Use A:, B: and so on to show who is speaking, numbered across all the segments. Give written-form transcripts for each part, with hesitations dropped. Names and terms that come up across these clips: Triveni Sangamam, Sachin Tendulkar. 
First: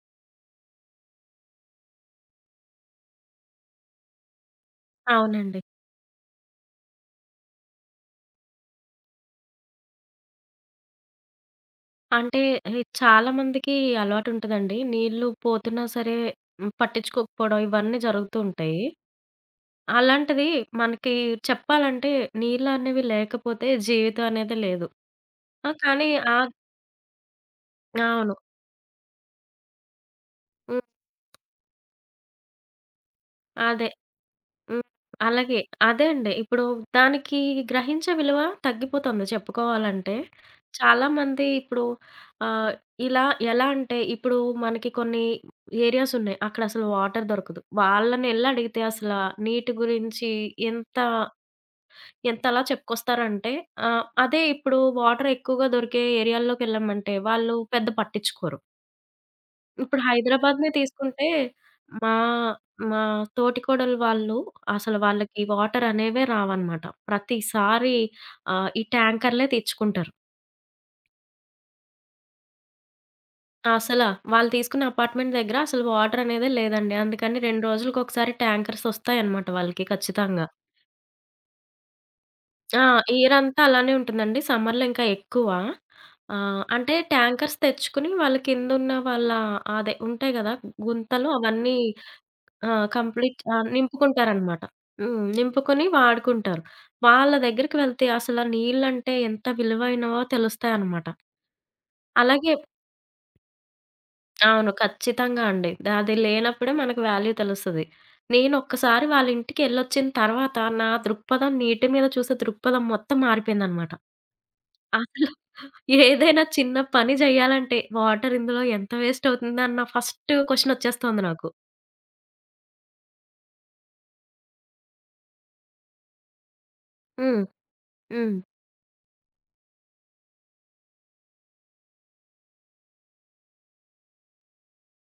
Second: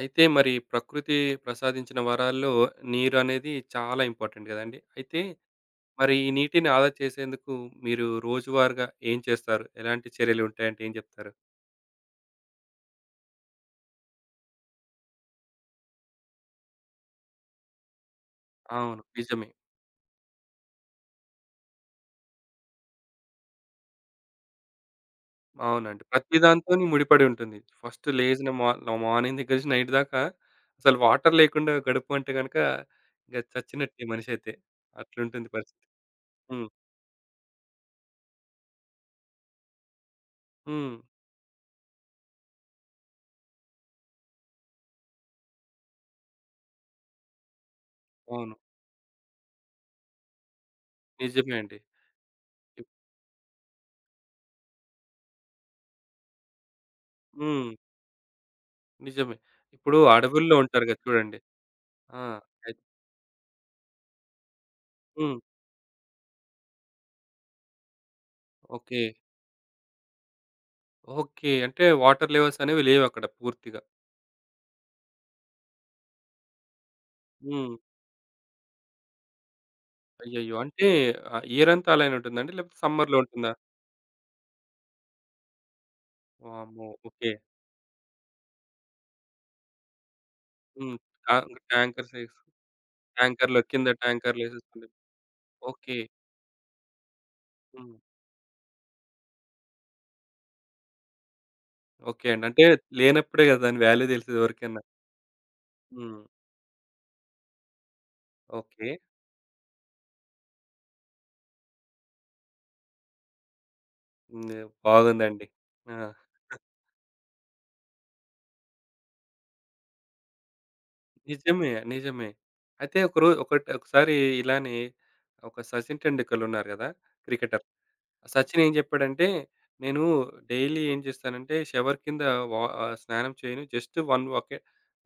A: అయితే మరి ప్రకృతి ప్రసాదించిన వరాల్లో నీరనేది చాలా ఇంపార్టెంట్ గదండీ! అయితే
B: అవునండి.
A: మరి ఈ నీటిని ఆదా చేసేందుకు మీరు రోజువారీగా ఏం చేస్తారు? ఎలాంటి చర్యలుంటాయంటే ఏం జెప్తారు?
B: అంటే ఈ చాలా మందికి అలవాటుంటదండి. నీళ్ళు పోతున్నా సరే పట్టించుకోకపోవడం ఇవన్నీ జరుగుతూ ఉంటాయి.
A: అవును, నిజమే.
B: అలాంటిది మనకి చెప్పాలంటే నీళ్ళనేవి లేకపోతే జీవితం అనేది లేదు. ఆ!
A: అవునండి,
B: కానీ
A: ప్రతి
B: ఆహ్,
A: దాంతోని ముడిపడి ఉంటుంది. ఫస్ట్
B: అవును.
A: లేచిన మా మార్నింగ్ దగ్గర నుంచి నైట్ దాకా
B: హ్మ్.
A: అసలు వాటర్ లేకుండా గడుపు అంటే గనక ఇంక
B: అదే.
A: చచ్చినట్టే మనిషైతే.
B: హ్మ్.
A: అట్లుంటుంది
B: అలాగే.
A: పరిస్థితి.
B: అదే అండి. ఇప్పుడు
A: హ్మ్.
B: దానికి గ్రహించే విలువ తగ్గిపోతుంది చెప్పుకోవాలంటే.
A: హ్మ్.
B: చాలా మంది ఇప్పుడు ఆహ్, ఇలా ఎలా అంటే ఇప్పుడు మనకి కొన్ని ఏరియాస్ ఉన్నాయి. అక్కడ అసలు వాటర్ దొరకదు. వాళ్ళనెళ్లి
A: అవును,
B: అడిగితే అసల నీటి గురించి ఎంత
A: నిజమే అండి.
B: ఎంతలా చెప్పుకొస్తారంటే అదే ఇప్పుడు వాటర్ ఎక్కువగా దొరికే ఏరియాల్లోకెళ్ళామంటే వాళ్ళు
A: హ్మ్.
B: పెద్ద పట్టించుకోరు.
A: నిజమే. ఇప్పుడు
B: ఇప్పుడు
A: అడవుల్లో
B: హైదరాబాద్‌నే
A: ఉంటారు గదా!
B: తీసుకుంటే
A: చూడండి.
B: మా
A: ఆ!
B: మా తోటికోడలు వాళ్ళు అసలు
A: హ్మ్.
B: వాళ్ళకి వాటర్ అనేవే రావన్నమాట. ప్రతిసారి ఈ
A: ఓకే.
B: ట్యాంకర్‌లే తెచ్చుకుంటారు.
A: ఓకే, అంటే వాటర్ లెవెల్స్ అనేవి లేవక్కడ పూర్తిగా.
B: అసల వాళ్ళు తీసుకున్న అపార్ట్‌మెంట్ దగ్గర అసలు వాటరనేదే లేదండి. అందుకని 2
A: హ్మ్.
B: రోజులకొకసారి ట్యాంకర్స్ ఒస్తాయన్నమాట వాళ్ళకి ఖచ్చితంగా.
A: అయ్యయ్యో! అంటే ఇయరంతా అలానే ఉంటుందండి? లేకపోతే
B: ఆ!
A: సమ్మర్‌లో ఉంటుందా?
B: ఇయరంతా అలానే ఉంటుందండి. సమ్మర్‌లో ఇంకా ఎక్కువ.
A: వామ్మో!
B: అంటే
A: ఓకే.
B: ట్యాంకర్స్ తెచ్చుకుని వాళ్ళ కిందున్న వాళ్ళ అదే ఉంటాయి గదా!
A: హ్మ్.
B: గుంతలు
A: ట్యాం
B: అవన్నీ
A: ట్యాంకర్స్ ఏసి
B: ఆ! కంప్లీట్
A: ట్యాంకర్‌లో కింద
B: నింపుకుంటారనమాట.
A: ట్యాంకర్‌లేసేసుకుంటారు.
B: హ్మ్. నింపుకొని
A: ఓకే.
B: వాడుకుంటారు. వాళ్ళ దగ్గరికి
A: హ్మ్.
B: వెళ్తే అసల నీళ్ళంటే ఎంత విలువైనవో తెలుస్తాయన్నమాట.
A: ఓకే అండి.
B: అలాగే
A: అంటే లేనప్పుడే కదా! దాని వాల్యూ తెలిసేది
B: అవును.
A: ఎవరికైనా.
B: ఖచ్చితంగా అండి. అది
A: హ్మ్.
B: లేనప్పుడే మనకు వాల్యూ తెలుస్తది.
A: ఓకే.
B: నేనొక్కసారి వాళ్ళ ఇంటికెళ్ళొచ్చిన తర్వాత నా దృక్పథం నీటి మీద చూసే దృక్పథం మొత్తం మారిపోయిందనమాట.
A: హ్మ్,
B: అసలు
A: బాగుందండి. ఆ!
B: ఏదైనా చిన్న పని జేయాలంటే వాటర్ ఇందులో ఎంత వేస్ట్ అవుతుందన్న ఫస్ట్ క్వెషనొచ్చేస్తోంది నాకు.
A: నిజమే, నిజమే. అయితే ఒకరో ఒకటి ఒకసారి ఇలానే ఒక సచిన్ టెండూల్కర్ ఉన్నారు కదా!
B: హ్మ్.
A: క్రికెటర్.
B: హ్మ్.
A: సచిన్ ఏం చెప్పాడంటే, "నేను డైలీ ఏం చేస్తానంటే, షవర్ కింద స్నానం చేయను. జస్ట్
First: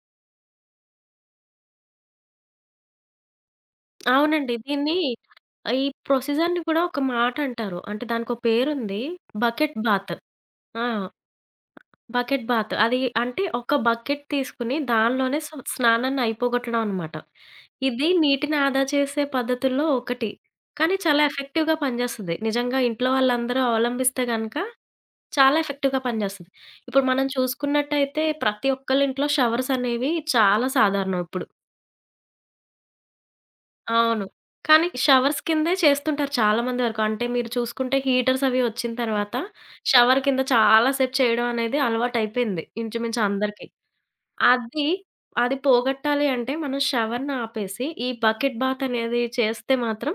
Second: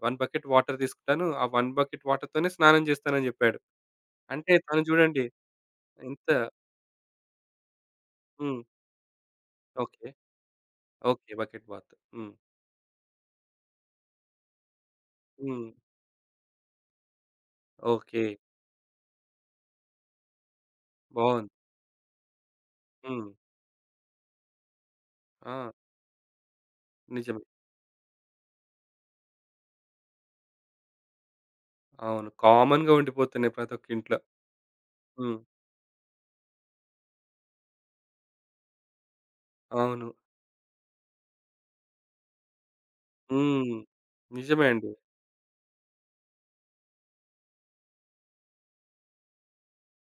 A: 1 బకెట్ వాటర్ తీసుకుంటాను. ఆ 1 బకెట్ వాటర్‌తోనే స్నానం చేస్తానని" చెప్పాడు. అంటే
B: అవునండి.
A: తను
B: దీన్ని
A: చూడండి
B: ఈ
A: ఎంత
B: ప్రొసిజర్‌ని కూడా ఒక మాట అంటారు. అంటే దానికో
A: హ్మ్.
B: పేరుంది. Bucket
A: okay.
B: బాత్. ఆ!
A: Okay, bucket bath. హ్మ్.
B: Bucket bath. అది అంటే ఒక బకెట్ తీసుకొని దానిలోనే
A: హ్మ్.
B: స్నానాన్ని అయిపోగొట్టడం అనమాట. ఇది
A: ఓకే.
B: నీటిని ఆదా చేసే పద్ధతుల్లో ఒకటి. కానీ చాలా
A: బావుంది.
B: ఎఫెక్టివ్‌గా పనిచేస్తది. నిజంగా ఇంట్లో
A: హ్మ్.
B: వాళ్ళందరూ అవలంబిస్తే గనక చాలా
A: ఆ!
B: ఎఫెక్టివ్‌గా పనిచేస్తది. ఇప్పుడు మనం
A: నిజమే.
B: చూసుకున్నట్టయితే ప్రతి ఒక్కళ్ళ ఇంట్లో షవర్స్ అనేవి చాలా సాధారణం ఇప్పుడు.
A: అవును, కామన్‌గా ఉండిపోతున్నాయి ప్రతి ఒక్క ఇంట్లో.
B: అవును. కానీ
A: హ్మ్.
B: షవర్స్ కిందే చేస్తుంటారు చాలా మంది వరకు. అంటే మీరు చూసుకుంటే హీటర్స్ అవి వచ్చిన తర్వాత
A: అవును.
B: షవర్ కింద చాలా సేపు చేయడం అనేది అలవాటయిపోయింది ఇంచుమించు అందరికి.
A: హ్మ్. నిజమే
B: అది,
A: అండి.
B: అది పోగొట్టాలి అంటే మనం షవర్‌ని ఆపేసి, ఈ బకెట్ బాత్ అనేది చేస్తే మాత్రం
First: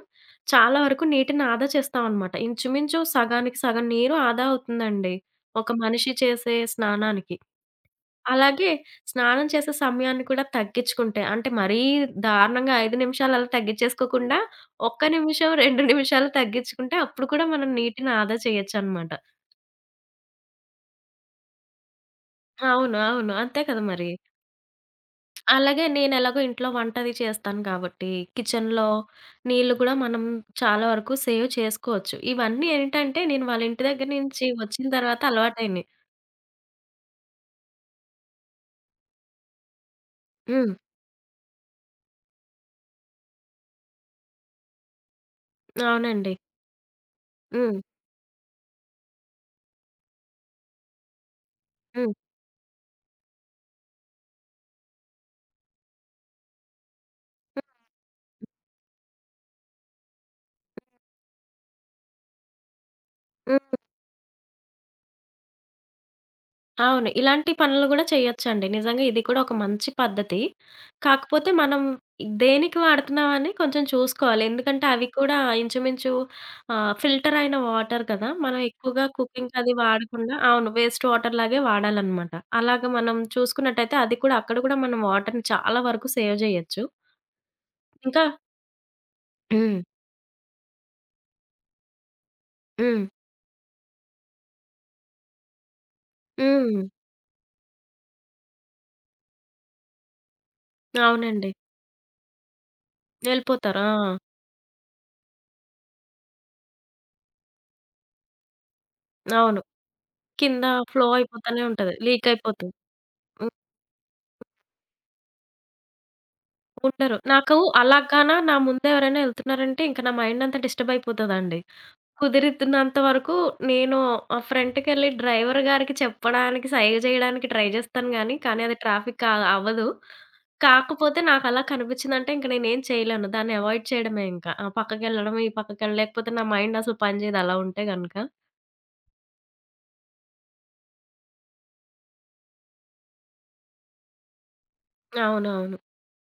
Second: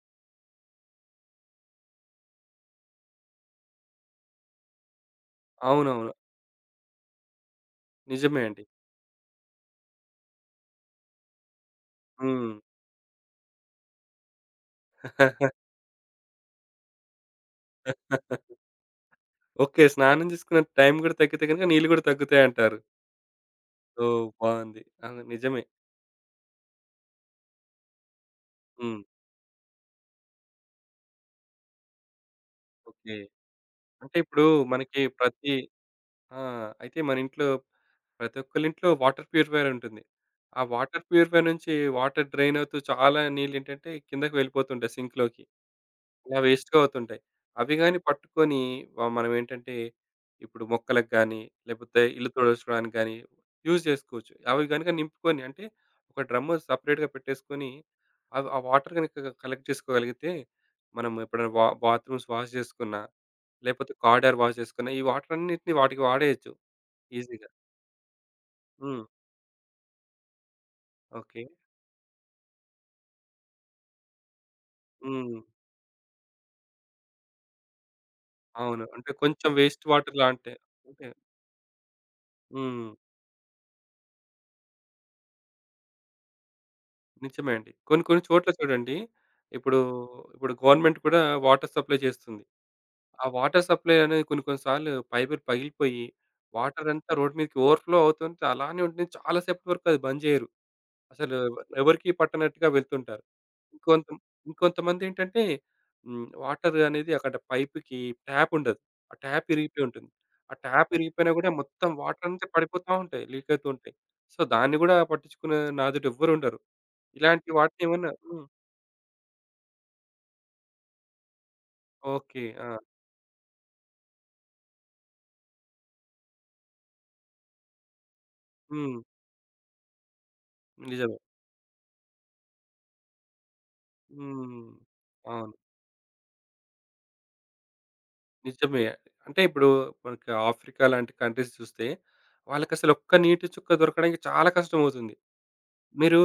B: చాలా వరకు నీటిని ఆదా చేస్తామనమాట. ఇంచుమించు సగానికి సగం నీరు ఆదా అవుతుందండి. ఒక మనిషి
A: అవునవును.
B: చేసే స్నానానికి.
A: నిజమే అండి.
B: అలాగే స్నానం చేసే సమయాన్ని కూడా తగ్గించుకుంటే, అంటే మరీ
A: హ్మ్.
B: దారుణంగా 5 నిమిషాలు అలా తగ్గించేసుకోకుండా, ఒక్క నిమిషం, 2 నిమిషాలు తగ్గించుకుంటే అప్పుడు కూడా మనం నీటిని ఆదా చేయొచ్చనమాట.
A: ఓకే, స్నానం చేసుకునే టైం గూడా తగ్గితే గనుక నీళ్ళు గూడా తగ్గుతాయంటారు.
B: అవును. అవును. అంతే కదా
A: సో,
B: మరి!
A: బావుంది. అవును, నిజమే.
B: అలాగే నేనెలాగో ఇంట్లో వంట అది చేస్తాను కాబట్టి, కిచెన్‌లో
A: హ్మ్.
B: నీళ్ళు గూడా మనం చాలా వరకు సేవ్ చేసుకోవచ్చు. ఇవన్నీ
A: ఓకే.
B: ఏంటంటే, నేను వాళ్ళ ఇంటి దగ్గర
A: అంటే ఇప్పుడు
B: నుంచి వచ్చిన
A: మనకి
B: తర్వాత
A: ప్రతి
B: అలవాటయినియి.
A: ఆ! అయితే మన ఇంట్లో ప్రతి ఒక్కళ్ళింట్లో వాటర్ ప్యూరిఫైయర్ ఉంటుంది. ఆ
B: హ్మ్.
A: వాటర్ ప్యూరిఫైయర్ నుంచి వాటర్ డ్రైన్ అవుతూ చాలా నీళ్ళేంటంటే కిందకి వెళ్ళిపోతుంటాయి సింక్‌లోకి.
B: అవునండి.
A: ఇలా వేస్ట్‌గా అవుతుంటాయి. అవి
B: హ్మ్.
A: గాని పట్టుకొని మనం ఏంటంటే, ఇప్పుడు మొక్కలకు గాని, లేకపోతే
B: హ్మ్.
A: ఇల్లు తుడుచుకోవడానికి గాని యూజ్ చేసుకోవచ్చు. అవి గనుక నింపుకొని అంటే, ఒక డ్రమ్ము సెపరేట్‌గా పెట్టేసుకొని, అవి ఆ వాటర్ గనుక కలెక్ట్ చేసుకోగలిగితే, మనం ఎప్పుడైనా బాత్రూమ్స్ వాష్ చేసుకున్నా,
B: హ్మ్.
A: లేకపోతే కారిడార్ వాష్ చేసుకున్నా, ఈ వాటర్ అన్నిటిని వాటికి వాడేయొచ్చు
B: అవును.
A: ఈజీగా.
B: ఇలాంటి పనులు గూడా చేయొచ్చండి.
A: హ్మ్.
B: నిజంగా ఇది కూడా ఒక మంచి పద్ధతి.
A: ఓకే.
B: కాకపోతే మనం దేనికి వాడుతున్నామని కొంచెం చూసుకోవాలి. ఎందుకంటే అవి
A: హ్మ్.
B: కూడా ఇంచుమించు ఫిల్టర్ అయిన వాటర్ కదా! మనం
A: అవును.
B: ఎక్కువగా
A: అంటే కొంచెం
B: కుకింగ్‌కి అది
A: వేస్ట్ వాటర్
B: వాడకుండా
A: లాంటే
B: అవును.
A: అంటే
B: వేస్ట్ వాటర్ లాగే వాడాలనమాట.
A: హ్మ్.
B: అలాగ మనం చూసుకున్నట్టయితే అది కూడా అక్కడ కూడా మనం వాటర్‌ని చాలా వరకు సేవ్ జేయొచ్చు.
A: నిజమే అండి. కొన్ని కొన్ని
B: ఇంకా
A: చోట్ల చూడండి, ఇప్పుడు,
B: హ్మ్.
A: ఇప్పుడు గవర్నమెంట్ కూడా వాటర్ సప్లై చేస్తుంది.
B: హ్మ్.
A: ఆ వాటర్ సప్లై అనేది కొన్ని కొన్ని సార్లు పైపులు పగిలిపోయి,
B: హ్మ్.
A: వాటర్ అంతా రోడ్డు మీదకి ఓవర్‌ఫ్లో అవుతుంటే అలానే ఉంటుంది. చాలా సేపటి వరకు అది బంద్ చేయరు. అసలు
B: అవునండి.
A: ఎవరికీ పట్టనట్టుగా వెళ్తుంటారు.
B: వెళ్ళిపోతారు.
A: ఇంకొంత
B: ఆ!
A: ఇంకొంతమందేంటంటే హ్మ్. వాటర్ అనేది అక్కడ పైప్‌కి ట్యాప్ ఉండదు. ఆ ట్యాప్
B: అవును.
A: ఇరిగిపోయి ఉంటుంది. ఆ
B: కింద
A: ట్యాప్
B: ఫ్లో
A: ఇరిగిపోయినా కూడా
B: అయిపోతానే
A: మొత్తం
B: ఉంటది.
A: వాటర్
B: లీక్
A: అంతా
B: అయిపోతది.
A: పడిపోతా ఉంటాయి. లీక్ అవుతూ ఉంటాయి. సో, దాన్ని కూడా పట్టించుకునే నాదుడు ఎవ్వరుండరు.
B: ఉండరు.
A: ఇలాంటి
B: నాకు
A: వాటినేమన్నా
B: అలాగాన
A: హ్మ్.
B: నా ముందెవరైనా ఎళ్తున్నారంటే ఇంక నా మైండంతా డిస్టర్బ్ అయిపోతదండి.
A: ఓకే. ఆ!
B: కుదిరితున్నంత వరకు నేను ఫ్రంట్‌కెళ్ళి డ్రైవర్ గారికి చెప్పడానికి, సైగ జేయడానికి ట్రై జేస్తాను గానీ, కానీ అది
A: హ్మ్.
B: ట్రాఫిక్ కా అవ్వదు.
A: నిజమే.
B: కాకపోతే నాకలా కనిపిచ్చిందంటే ఇంక నేనేం చేయలేను. దాన్ని అవాయిడ్ చేయడమే ఇంకా.
A: హ్మ్.
B: ఆ పక్కకెళ్ళడం, ఈ
A: అవును,
B: పక్కకెళ్ళడం లేకపోతే నా మైండ్ అసలు పని జేయదు అలా ఉంటే గనక.
A: నిజమే. అంటే ఇప్పుడు మనకి ఆఫ్రికా లాంటి కంట్రీస్ చూస్తే వాళ్ళకసలు ఒక్క నీటి చుక్క దొరకడానికి చాలా కష్టమవుతుంది.
B: అవునవును.
A: మీరు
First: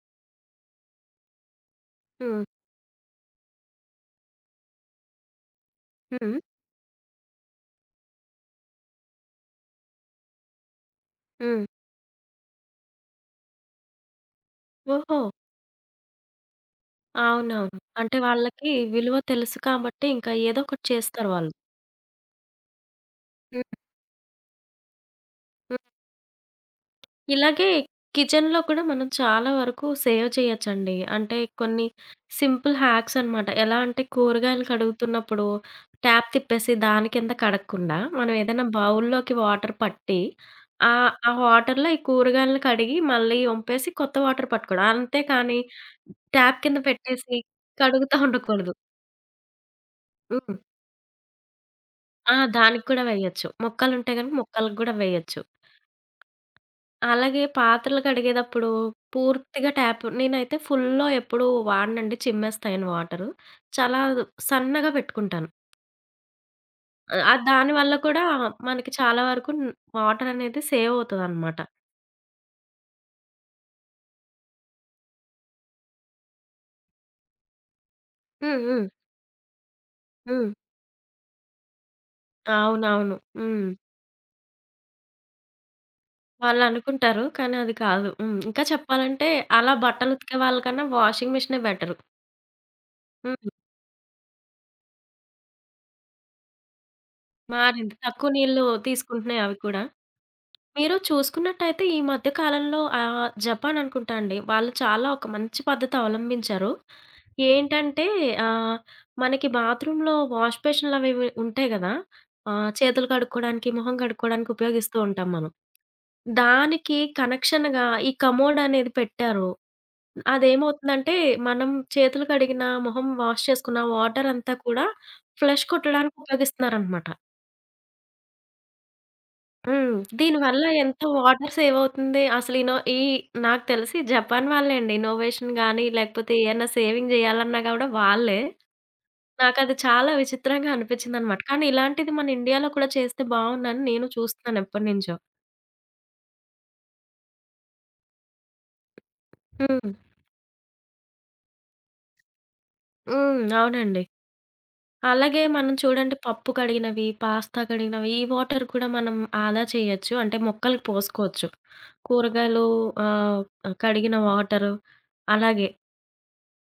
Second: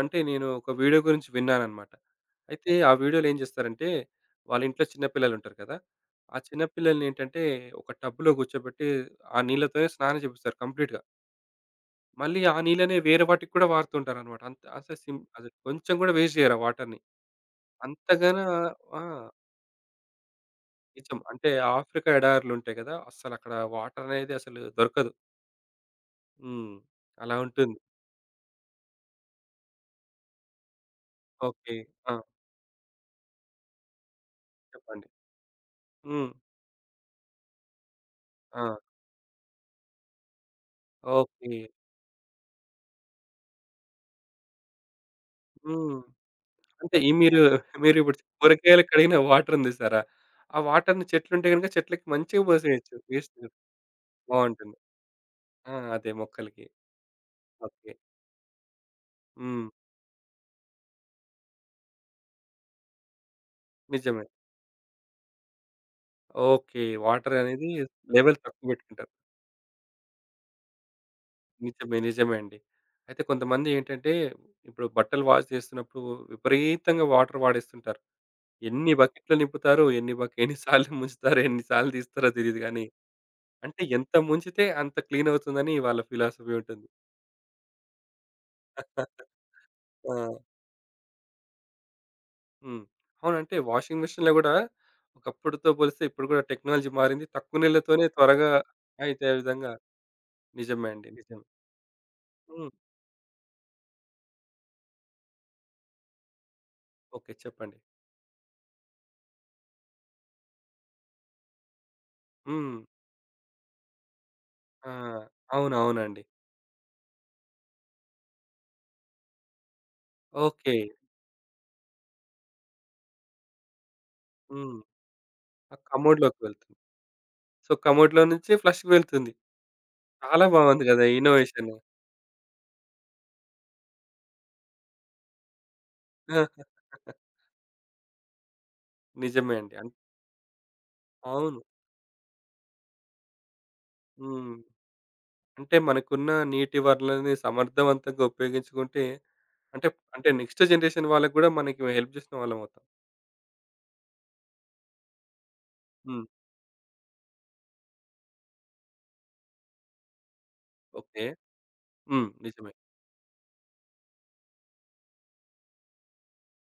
A: అంటే నేను ఒక వీడియో గురించి విన్నానన్నమాట.
B: హ్మ్.
A: అయితే ఆ వీడియోలో ఏం చేస్తారంటే వాళ్ళ ఇంట్లో చిన్న పిల్లలుంటారు కదా! ఆ
B: హ్మ్.
A: చిన్న పిల్లల్ని ఏంటంటే ఒక టబ్‌లో కూర్చోబెట్టి ఆ నీళ్ళతోనే స్నానం చేపిస్తారు కంప్లీట్‌గా.
B: హ్మ్.
A: మళ్ళీ ఆ నీళ్ళనే వేరే వాటికి కూడా వాడుతుంటారన్నమాట. అంత అసలు
B: ఓహో!
A: అసలు కొంచెం కూడా వేస్ట్ చేయరు ఆ వాటర్‌ని.
B: అవునవును. అంటే
A: అంతగానా
B: వాళ్ళకి
A: ఆ!
B: విలువ తెలుసు కాబట్టి ఇంకా ఏదో ఒకటి
A: నిజం.
B: చేస్తారు
A: అంటే
B: వాళ్ళు.
A: ఆఫ్రికా ఎడారులుంటాయి గదా! అస్సలక్కడ
B: హ్మ్.
A: వాటర్ అనేది అసలు దొరకదు. హ్మ్. అలా
B: ఇలాగే
A: ఉంటుంది.
B: కిచెన్‌లో కూడా మనం చాలా వరకు సేవ్ చేయొచ్చండి. అంటే
A: ఓకే.
B: కొన్ని
A: ఆ!
B: సింపుల్ హ్యాక్స్ అనమాట. ఎలా అంటే కూరగాయలు
A: చెప్పండి.
B: కడుగుతున్నప్పుడు ట్యాప్
A: హ్మ్.
B: తిప్పేసి దాని కింద కడగకుండా మనం
A: ఆ!
B: ఏదైనా బౌల్‌లోకి వాటర్ పట్టి ఆ
A: ఓకే.
B: వాటర్‌లో ఈ కూరగాయలను కడిగి మళ్ళీ ఒంపేసి కొత్త వాటర్ పట్టుకోవడం. అంతే కానీ
A: హ్మ్.
B: ట్యాప్ కింద
A: అంటే ఈ
B: పెట్టేసి
A: మీరు
B: కడుగుతా
A: మీరిప్పుడు
B: ఉండకూడదు.
A: కూరగాయలు కడిగిన వాటర్ ఉంది సారా?
B: హ్మ్.
A: ఆ వాటర్‌ని చెట్లుంటే గనుక చెట్లకి
B: ఆ!
A: మంచిగా
B: దానికి
A: పోసేయొచ్చు.
B: కూడా
A: వేస్ట్
B: వేయొచ్చు. మొక్కలుంటే గనుక
A: బావుంటుంది.
B: మొక్కలకి గూడా వేయొచ్చు.
A: ఆ! అదే మొక్కలకి.
B: అలాగే
A: ఓకే.
B: పాత్రలు కడిగేదప్పుడు
A: హ్మ్.
B: పూర్తిగా ట్యాప్ నేనైతే ఫుల్‌లో ఎప్పుడూ వాడనండి. చిమ్మేస్తాయని వాటరు. చాలా
A: నిజమే.
B: సన్నగా పెట్టుకుంటాను.
A: ఓకే. వాటర్ అనేది
B: దానివల్ల కూడా
A: లెవెల్ తక్కువ
B: మనకి
A: పెట్టుకుంటారు.
B: చాలా వరకు వాటరనేది సేవ్ అవుతదనమాట.
A: నిజమే, నిజమే అండి. అయితే కొంతమంది ఏంటంటే, ఇప్పుడు బట్టలు వాష్ చేస్తున్నప్పుడు విపరీతంగా వాటర్ వాడేస్తుంటారు.
B: హ్మ్. హ్మ్.
A: ఎన్ని బకెట్లు నింపుతారు,
B: హ్మ్.
A: ఎన్ని సార్లు ముంచుతారో, ఎన్ని సార్లు తీస్తారో తెలీదు గానీ,
B: అవునవును. హ్మ్.
A: అంటే ఎంత ముంచితే అంత క్లీన్ అవుతుందని వాళ్ళ ఫిలాసఫీ ఉంటుంది.
B: వాళ్ళనుకుంటారు. కానీ అది కాదు. హ్మ్. ఇంకా చెప్పాలంటే అలా బట్టలుతికే
A: ఆ!
B: వాళ్ళకన్నా వాషింగ్ మిషనే బెటరు.
A: హ్మ్. అవును.
B: హ్మ్.
A: అంటే వాషింగ్ మెషిన్‌లో గూడా ఒకప్పుడుతో పోలిస్తే ఇప్పుడు గూడా టెక్నాలజీ మారింది. తక్కువ
B: మారింది.
A: నీళ్ళతోనే
B: తక్కువ
A: త్వరగా
B: నీళ్ళు
A: అయితే
B: తీసుకుంటున్నాయి అవి
A: విధంగా
B: కూడా.
A: నిజమే
B: మీరు
A: అండి. నిజమే.
B: చూసుకున్నట్టయితే ఈ మధ్య
A: హ్మ్.
B: కాలంలో జపాన్ అనుకుంటా అండి. వాళ్ళు చాలా ఒక మంచి పద్ధతి అవలంబించారు.
A: ఓకే. చెప్పండి.
B: ఏంటంటే ఆహ్, మనకి బాత్రూమ్‌లో వాష్ బేసిన్‌లవి ఇవి ఉంటాయి గదా!
A: హ్మ్.
B: చేతులు కడుక్కోవడానికి, మొహం కడుక్కోవడానికి
A: ఆ!
B: ఉపయోగిస్తూ ఉంటాం మనం.
A: అవునవునండి.
B: దానికి కనెక్షన్‌గా ఈ కమోడ్ అనేది పెట్టారు.
A: ఓకే.
B: అదేమవుతుందంటే మనం చేతులు కడిగిన, మొహం వాష్ చేసుకున్న వాటర్ అంతా
A: హ్మ్.
B: కూడా ఫ్లష్
A: ఆ!
B: కొట్టడానికి
A: కమోడ్‌లోకి వెళ్తుంది.
B: ఉపయోగిస్తున్నారనమాట.
A: సో, కమోడ్‌లో నుంచి ఫ్లష్‌కి వెళ్తుంది.
B: హ్మ్.
A: చాలా
B: దీనివల్ల
A: బాగుంది
B: ఎంత
A: గదా!
B: Water
A: innovation.
B: సేవ్ అవుతుంది. అసలు ఈ నాకు తెలిసి జపాన్ వాళ్ళే అండి. ఇన్నోవేషన్ గాని, లేకపోతే ఏయన్నా సేవింగ్ జేయాలన్నా గూడా వాళ్ళే.
A: నిజమే అండి.
B: నాకది చాలా విచిత్రంగా అనిపించిందనమాట.
A: అవును.
B: కానీ ఇలాంటిది మన ఇండియాలో కూడా చేస్తే బావుండని నేను
A: హ్మ్.
B: చూస్తున్నాను ఎప్పటినుంచో.
A: అంటే మనకున్న నీటి వనరులని సమర్థవంతంగా ఉపయోగించుకుంటే అంటే
B: హ్మ్.
A: అంటే నెక్స్ట్ జనరేషన్ వాళ్ళకి గూడా మనకి హెల్ప్ జేసిన వాళ్ళమవుతాం.
B: హ్మ్. అవునండి. అలాగే మనం చూడండి
A: హ్మ్.
B: పప్పు కడిగినవి, పాస్తా కడిగినవి ఈ వాటర్ కూడా మనం ఆదా చేయొచ్చు. అంటే మొక్కలకి
A: ఓకే.
B: పోసుకోవచ్చు.
A: హ్మ్.
B: కూరగాయలు
A: నిజమే.
B: ఆహ్, కడిగిన వాటరు అలాగే.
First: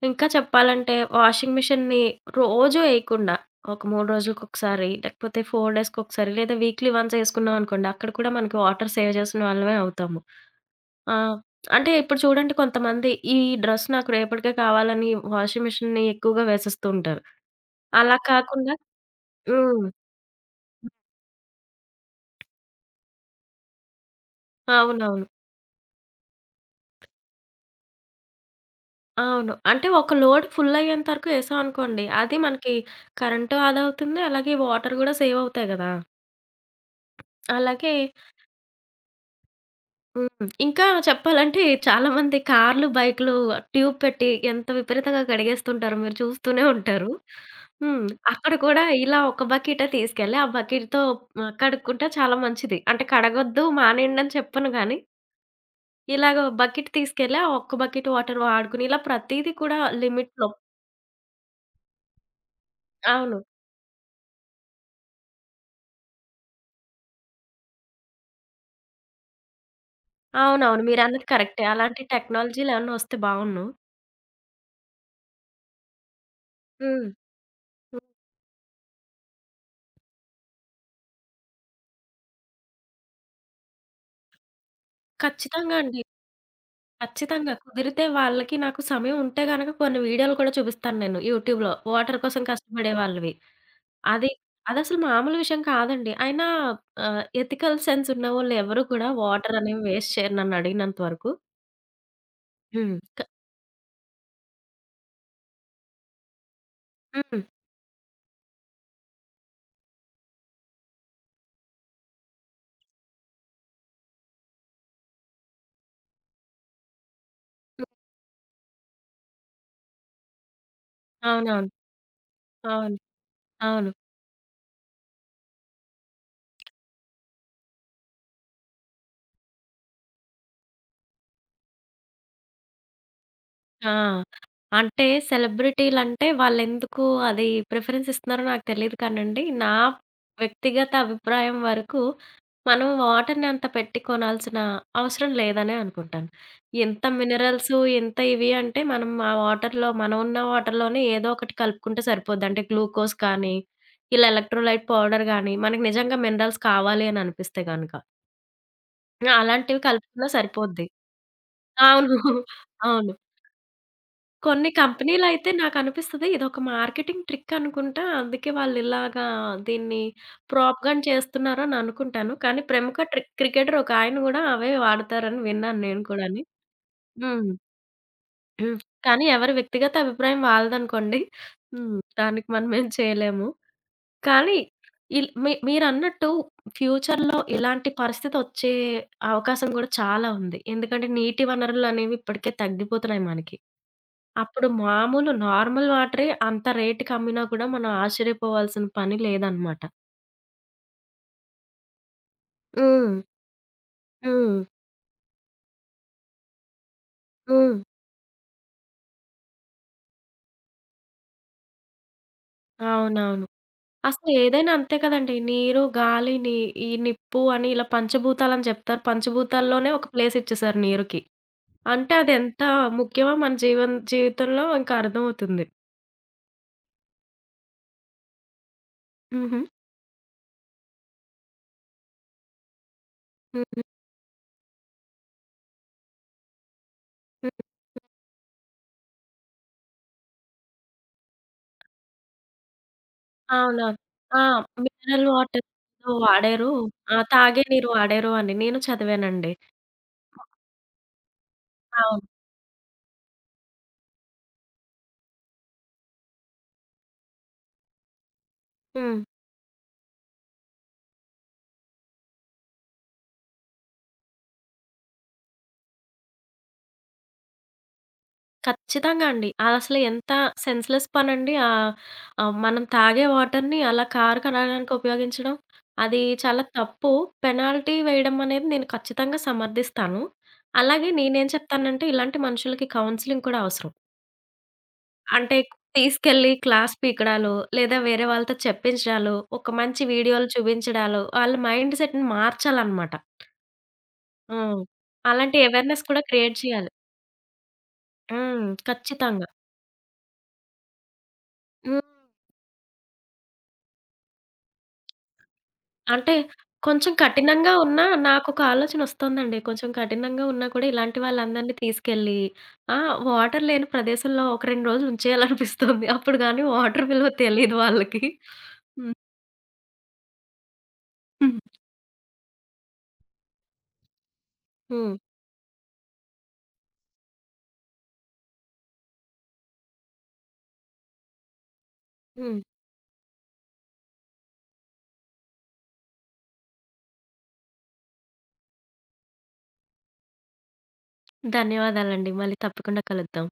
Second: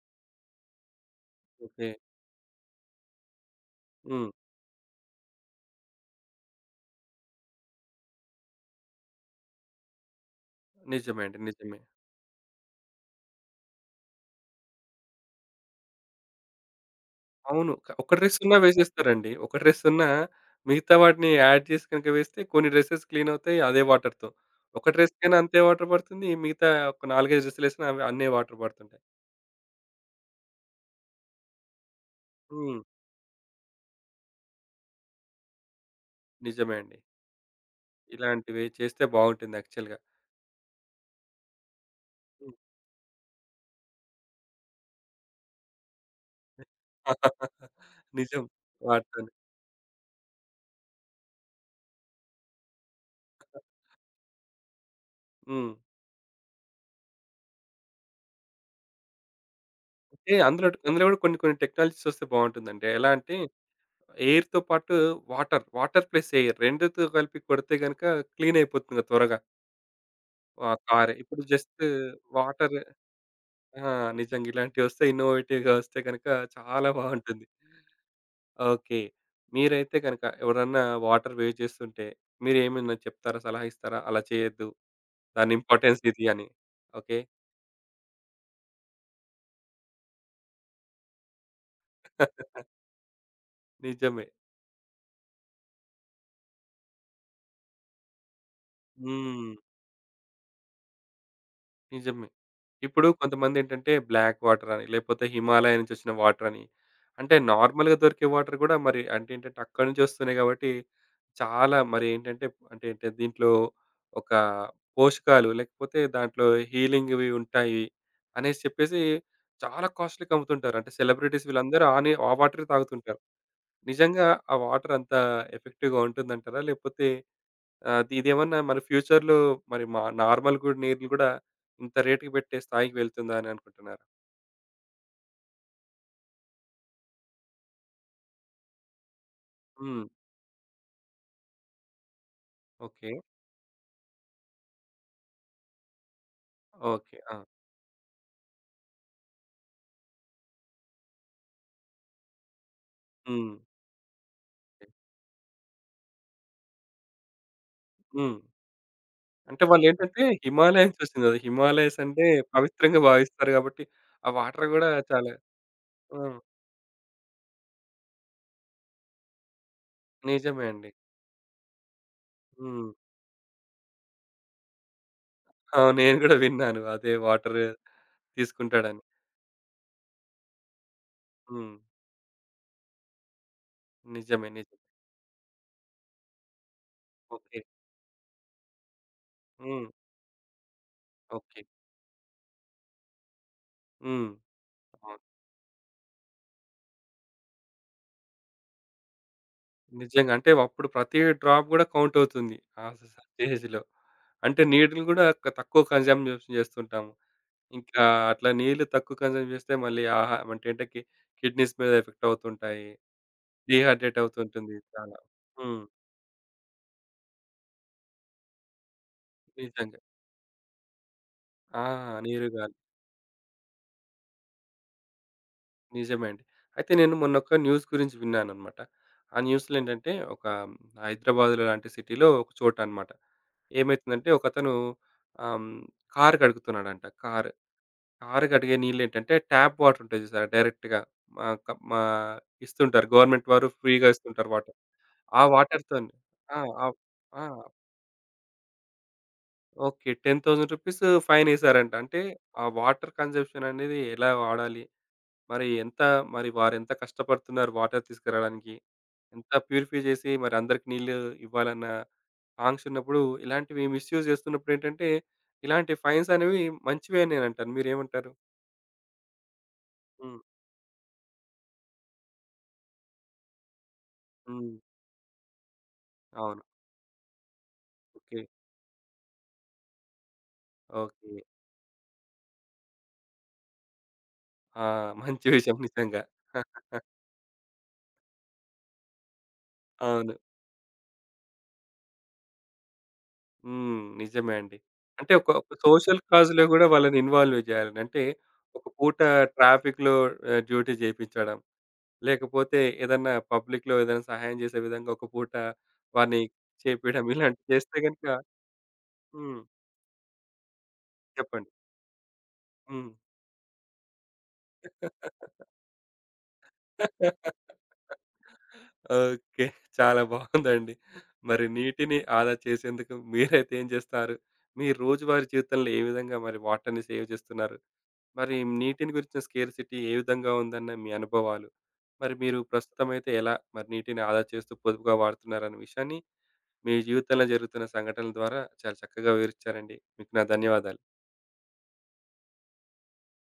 B: ఇంకా చెప్పాలంటే వాషింగ్
A: ఓకే.
B: మిషన్‌ని రోజూ ఎయకుండా, ఒక 3
A: హ్మ్.
B: రోజులకొకసారి, లేకపోతే 4 డేస్‌కొకసారి లేదా వీక్లీ వన్స్ ఎసుకున్నామనుకోండి, అక్కడ కూడా మనకి వాటర్ సేవ్ చేసిన వాళ్ళమే అవుతాము.
A: నిజమే
B: ఆహ్,
A: అండి, నిజమే.
B: అంటే ఇప్పుడు చూడండి కొంతమంది ఈ డ్రెస్ నాకు రేపటికే కావాలని వాషింగ్ మిషన్‌ని ఎక్కువగా వేసేస్తూ ఉంటారు.
A: అవును. ఒక్క
B: అలా
A: డ్రెస్ ఉన్నా
B: కాకుండా
A: వేసేస్తారండి. ఒక డ్రెస్
B: హ్మ్.
A: ఉన్నా మిగతా వాటిని యాడ్ చేసి గనుక వేస్తే కొన్ని డ్రెసెస్ క్లీన్ అవుతాయి అదే వాటర్‌తో. ఒక
B: అవునవును.
A: డ్రెస్‌కైనా అంతే వాటర్ పడుతుంది. మిగతా ఒక 4, 5 డ్రెస్సులేసినా అవి అన్నే వాటర్ పడుతుంటాయి.
B: అవును. అంటే ఒక లోడ్ ఫుల్ అయ్యేంత వరకు ఎసామనుకోండి, అది మనకి
A: హ్మ్.
B: కరెంటు ఆదా అవుతుంది. అలాగే వాటర్ గూడా సేవ్ అవుతాయి గదా!
A: నిజమే అండి.
B: అలాగే
A: ఇలాంటివి చేస్తే బావుంటుంది యాక్చువల్‌గా.
B: హ్మ్. ఇంకా చెప్పాలంటే చాలామంది
A: హ్మ్.
B: కార్లు, బైకులు ట్యూబ్ పెట్టి ఎంత విపరీతంగా కడిగేస్తుంటారో మీరు చూస్తూనే ఉంటారు. హ్మ్.
A: నిజం.
B: అక్కడ కూడా ఇలా
A: వాటితోని.
B: ఒక బకెటే తీసుకెళ్ళి ఆ బకెట్‌తో కడుక్కుంటే చాలా మంచిది. అంటే కడగొద్దు మానేయండి అని చెప్పను గానీ,
A: హ్మ్.
B: ఇలాగ బకెట్ తీసుకెళ్ళి ఆ ఒక్క బకెట్ వాటర్ వాడుకుని ఇలా ప్రతీది కూడా
A: అంటే
B: లిమిట్‌లో
A: అందులో అందులో కూడా కొన్ని కొన్ని టెక్నాలజీస్ వస్తే బావుంటుందండి. ఎలా అంటే
B: అవును.
A: ఎయిర్‌తో పాటు వాటర్ ప్లస్ ఎయిర్ 2తో కలిపి కొడితే గనుక క్లీన్ అయిపోతుంది కదా త్వరగా. ఆ!
B: అవునవును.
A: కారే.
B: మీరన్నది
A: ఇప్పుడు
B: కరెక్టే.
A: జస్ట్
B: అలాంటి
A: వాటర్
B: టెక్నాలజీ‌లేమన్నా వస్తే బావున్ను.
A: ఆ! నిజంగా ఇలాంటివొస్తే ఇన్నోవేటివ్‌గా వస్తే గనక చాలా
B: హ్మ్.
A: బావుంటుంది.
B: హ్మ్.
A: ఓకే. మీరైతే గనక ఎవరన్నా వాటర్ వేస్ట్ చేస్తుంటే మీరేమన్నా చెప్తారా? సలహా ఇస్తారా? అలా చేయొద్దు, దాని
B: ఖచ్చితంగా
A: ఇంపార్టెన్స్
B: అండి.
A: ఇది అని. ఓకే.
B: ఖచ్చితంగా. కుదిరితే వాళ్ళకి నాకు సమయం ఉంటే గనక కొన్ని వీడియోలు కూడా చూపిస్తాను నేను యూట్యూబ్‌లో. వాటర్ కోసం కష్టపడే వాళ్ళవి.
A: నిజమే.
B: అది అదసలు మామూలు విషయం కాదండి. అయినా ఎథికల్ సెన్స్ ఉన్నవాళ్ళు ఎవరు కూడా
A: హ్మ్.
B: వాటర్ అనేవి వేస్ట్ చేయరు నన్నడిగినంత వరకు.
A: నిజమే.
B: హ్మ్.
A: ఇప్పుడు
B: క
A: కొంతమందేంటంటే బ్లాక్ వాటర్ అని లేకపోతే హిమాలయ నుంచి వచ్చిన వాటర్ అని అంటే
B: హ్మ్.
A: నార్మల్‌గా దొరికే వాటర్ గూడా మరి అంటే ఏంటంటే అక్కడి నుంచి వస్తున్నాయి కాబట్టి చాలా మరేంటంటే అంటే అంటే ఏంటి దీంట్లో ఒక పోషకాలు లేకపోతే దాంట్లో హీలింగ్‌వి ఉంటాయి
B: హ్మ్.
A: అనేసి చెప్పేసి చాలా కాస్ట్‌లీ‌కి అమ్ముతుంటారు. అంటే సెలబ్రిటీస్
B: అవునవును.
A: వీళ్ళందరూ ఆ వాటరే
B: అవును.
A: తాగుతుంటారు.
B: అవును.
A: నిజంగా ఆ వాటర్ అంత ఎఫెక్టివ్‌గా ఉంటుందంటారా? లేకపోతే ఇదేమన్నా మన ఫ్యూచర్‌లో మరి మా నార్మల్ కూడా నీళ్ళు కూడా ఇంత రేట్‌కి పెట్టే స్థాయికి వెళ్తుందా అని
B: ఆ!
A: అనుకుంటున్నారా?
B: అంటే సెలబ్రిటీలంటే వాళ్ళెందుకు అది ప్రిఫరెన్స్ ఇస్తున్నారో నాకు తెలీదు కానండి. నా
A: హ్మ్.
B: వ్యక్తిగత అభిప్రాయం వరకు మనం
A: ఓకే.
B: వాటర్‌ని అంత పెట్టి కొనాల్సిన అవసరం లేదనే అనుకుంటాను. ఎంత
A: ఓకే. ఆ!
B: మినరల్స్, ఎంత ఇవి అంటే మనం ఆ వాటర్‌లో మనం ఉన్న వాటర్‌లోనే ఏదో ఒకటి కలుపుకుంటే సరిపోద్ది. అంటే గ్లూకోజ్
A: హ్మ్.
B: కానీ, ఇలా ఎలక్ట్రోలైట్ పౌడర్ గానీ, మనకు నిజంగా మినరల్స్ కావాలి అని అనిపిస్తే గనక.
A: హ్మ్.
B: ఆ!
A: అంటే
B: అలాంటివి
A: వాళ్ళేంటంటే
B: కలుపుకున్నా సరిపోద్ది.
A: హిమాలయన్స్ ఒచ్చింది గదా! హిమాలయస్
B: అవును.
A: అంటే పవిత్రంగా
B: అవును.
A: భావిస్తారు గాబట్టి, ఆ వాటర్
B: కొన్ని
A: గూడా చాలా
B: కంపెనీలయితే నాకనిపిస్తది
A: హ్మ్.
B: ఇదొక మార్కెటింగ్ ట్రిక్ అనుకుంటా. అందుకే వాళ్ళిలాగా దీన్ని
A: నిజమే అండి.
B: ప్రోపగండ్ చేస్తున్నారని అనుకుంటాను. కానీ
A: హ్మ్.
B: ప్రముఖ క్రికెటర్ ఒకాయన గూడా అవే వాడతారని విన్నాను
A: అవును,
B: నేను
A: నేను గూడా
B: కూడాని.
A: విన్నాను. అదే
B: హ్మ్.
A: వాటర్
B: హ్మ్.
A: తీసుకుంటాడని.
B: కానీ ఎవరి వ్యక్తిగత అభిప్రాయం వాళ్ళదనుకోండి.
A: హ్మ్.
B: హ్మ్. దానికి మనమేం చేయలేము.
A: నిజమే,
B: కానీ
A: నిజమే.
B: మీరన్నట్టు ఫ్యూచర్‌లో
A: ఓకే.
B: ఇలాంటి పరిస్థితొచ్చే అవకాశం
A: హ్మ్.
B: గూడా చాలా ఉంది. ఎందుకంటే నీటి
A: ఓకే.
B: వనరులనేవి ఇప్పటికే తగ్గిపోతున్నాయి మనకి.
A: హ్మ్.
B: అప్పుడు
A: అవును.
B: మామూలు నార్మల్ వాటరే అంత రేట్‌కి అమ్మినా కూడా మనం ఆశ్చర్యపోవాల్సిన పని లేదనమాట.
A: నిజంగా. అంటే అప్పుడు ప్రతి డ్రాప్ గూడా కౌంట్ అవుతుంది ఆ
B: హ్మ్.
A: స్టేజ్‌లో.
B: హ్మ్.
A: అంటే నీటిని గూడా తక్కువ కన్‌జంప్షన్ జేస్తుంటాము.
B: హ్మ్.
A: ఇంకా అట్లా నీళ్ళు తక్కువ కన్‌జంప్షన్ జేస్తే మళ్ళీ ఆహా! అంటే ఏంటకి కిడ్నీస్ మీద ఎఫెక్ట్ అవుతుంటాయి.
B: అవునవును.
A: డీహైడ్రేట్
B: అసలు ఏదైనా
A: అవుతుంటుంది
B: అంతే
A: చాలా.
B: కదండీ.
A: హ్మ్.
B: నీరు, గాలి, ఈ నిప్పు అని ఇలా పంచభూతాలని చెప్తారు. పంచభూతాల్లోనే
A: నిజంగా.
B: ఒక ప్లేస్ ఇచ్చేసారు నీరుకి.
A: ఆ!
B: అంటే అది ఎంత
A: నీరుగాలి.
B: ముఖ్యమో మన జీవితంలో ఇంకా అర్థమవుతుంది.
A: నిజమే అండి. అయితే నేను మొన్నొక న్యూస్ గురించి విన్నానన్నమాట. ఆ
B: హుహు.
A: న్యూస్‌లో ఏంటంటే ఒక హైదరాబాద్ లాంటి సిటీలో ఒక చోట అన్నమాట.
B: హుహు.
A: ఏమైతుందంటే ఒకతను ఆహ్, హ్మ్, కారు కడుగుతున్నాడంట. కారు.
B: హ్మ్.
A: కారు కడిగే నీళ్లేంటంటే ట్యాప్ వాటర్ ఉంటాయి చూసారా? డైరెక్ట్‌గా మా క మా ఇస్తుంటారు. గవర్నమెంట్ వారు
B: అవునవును.
A: ఫ్రీగా
B: ఆ!
A: ఇస్తుంటారు వాటర్.
B: మినరల్
A: ఆ
B: వాటర్
A: వాటర్‌తోని ఆ!
B: వాడారు.
A: ఆ!
B: ఆ!
A: ఆ!
B: తాగే నీరు వాడారు అని నేను చదివానండి.
A: ఓకే. 10,000 రూపీస్ ఫైనేశారంట. అంటే
B: అవును.
A: ఆ వాటర్ కన్జంప్షన్ అనేది ఎలా వాడాలి? మరి ఎంత మరి వారెంత కష్టపడుతున్నారు వాటర్ తీసుకురాడానికి?
B: హ్మ్.
A: ఎంత ప్యూరిఫై చేసి మరి అందరికి నీళ్ళు ఇవ్వాలన్న ఆంక్షున్నప్పుడు ఇలాంటివి మిస్‌యూజ్ చేస్తున్నప్పుడేంటంటే, ఇలాంటి ఫైన్స్ అనేవి మంచివే అని నేనంటాను. మీరేమంటారు?
B: ఖచ్చితంగా అండి. అదసలు ఎంత
A: హ్మ్.
B: సెన్స్‌లెస్ పనండి. మనం తాగే వాటర్‌ని అలా కారు
A: హ్మ్.
B: కడగడానికి ఉపయోగించడం, అది
A: అవును.
B: చాలా తప్పు. పెనాల్టీ వేయడం
A: ఓకే.
B: అనేది నేను ఖచ్చితంగా సమర్థిస్తాను. అలాగే
A: ఓకే.
B: నేనేం చెప్తానంటే, ఇలాంటి మనుషులకి కౌన్సెలింగ్ కూడా అవసరం.
A: ఆ! మంచి
B: అంటే
A: విషయం నిజంగా.
B: తీసుకెళ్ళి క్లాస్ పీకడాలో, లేదా వేరే వాళ్ళతో చెప్పించడాలో, ఒక మంచి
A: అవును.
B: వీడియోలు చూపించడాలో, వాళ్ళ మైండ్ సెట్‌ని మార్చాలన్నమాట.
A: హ్మ్. నిజమే అండి.
B: హ్మ్.
A: అంటే ఒక
B: అలాంటి
A: ఒక
B: అవేర్‌నెస్
A: సోషల్
B: కూడా క్రియేట్
A: కాజ్‌లో గూడా
B: చేయాలి.
A: వాళ్ళని ఇన్వాల్వ్ చేయాలండి. అంటే
B: హ్మ్.
A: ఒక పూట
B: ఖచ్చితంగా.
A: ట్రాఫిక్‌లో డ్యూటీ చేపించడం.
B: హ్మ్.
A: లేకపోతే ఏదన్నా పబ్లిక్‌లో ఏదైనా సహాయం చేసే విధంగా ఒక పూట
B: అంటే
A: వారిని
B: కొంచెం
A: చేపియడం ఇలాంటివి
B: కఠినంగా
A: చేస్తే
B: ఉన్నా
A: గనుక
B: నాకొక ఆలోచనొస్తుందండి.
A: హ్మ్.
B: కొంచెం కఠినంగా ఉన్నా కూడా ఇలాంటి
A: చెప్పండి.
B: వాళ్ళందరిని తీసుకెళ్ళి ఆ!
A: హ్మ్.
B: వాటర్ లేని ప్రదేశంలో ఒక 2 రోజులు ఉంచేయాలనిపిస్తుంది. అప్పుడు గాని వాటర్ విలువ తెలీదు వాళ్ళకి. హ్మ్.
A: ఓకే. చాలా బావుందండి.
B: హ్మ్.
A: మరి నీటిని ఆదా చేసేందుకు మీరైతే ఏం చేస్తారు? మీ
B: హ్మ్.
A: రోజువారీ జీవితంలో ఏ విధంగా మరి వాటర్‌ని సేవ్ చేస్తున్నారు? మరి నీటిని గురించిన స్కేర్సిటీ ఏ విధంగా ఉందన్న మీ అనుభవాలు, మరి మీరు
B: హ్మ్.
A: ప్రస్తుతం అయితే ఎలా మరి నీటిని ఆదా చేస్తూ పొదుపుగా వాడుతున్నారన్న విషయాన్ని మీ జీవితంలో జరుగుతున్న సంఘటనల ద్వారా చాలా చక్కగా వివరించారండి. మీకు నా ధన్యవాదాలు.
B: ధన్యవాదాలండి. మళ్ళీ తప్పకుండా కలుద్దాం.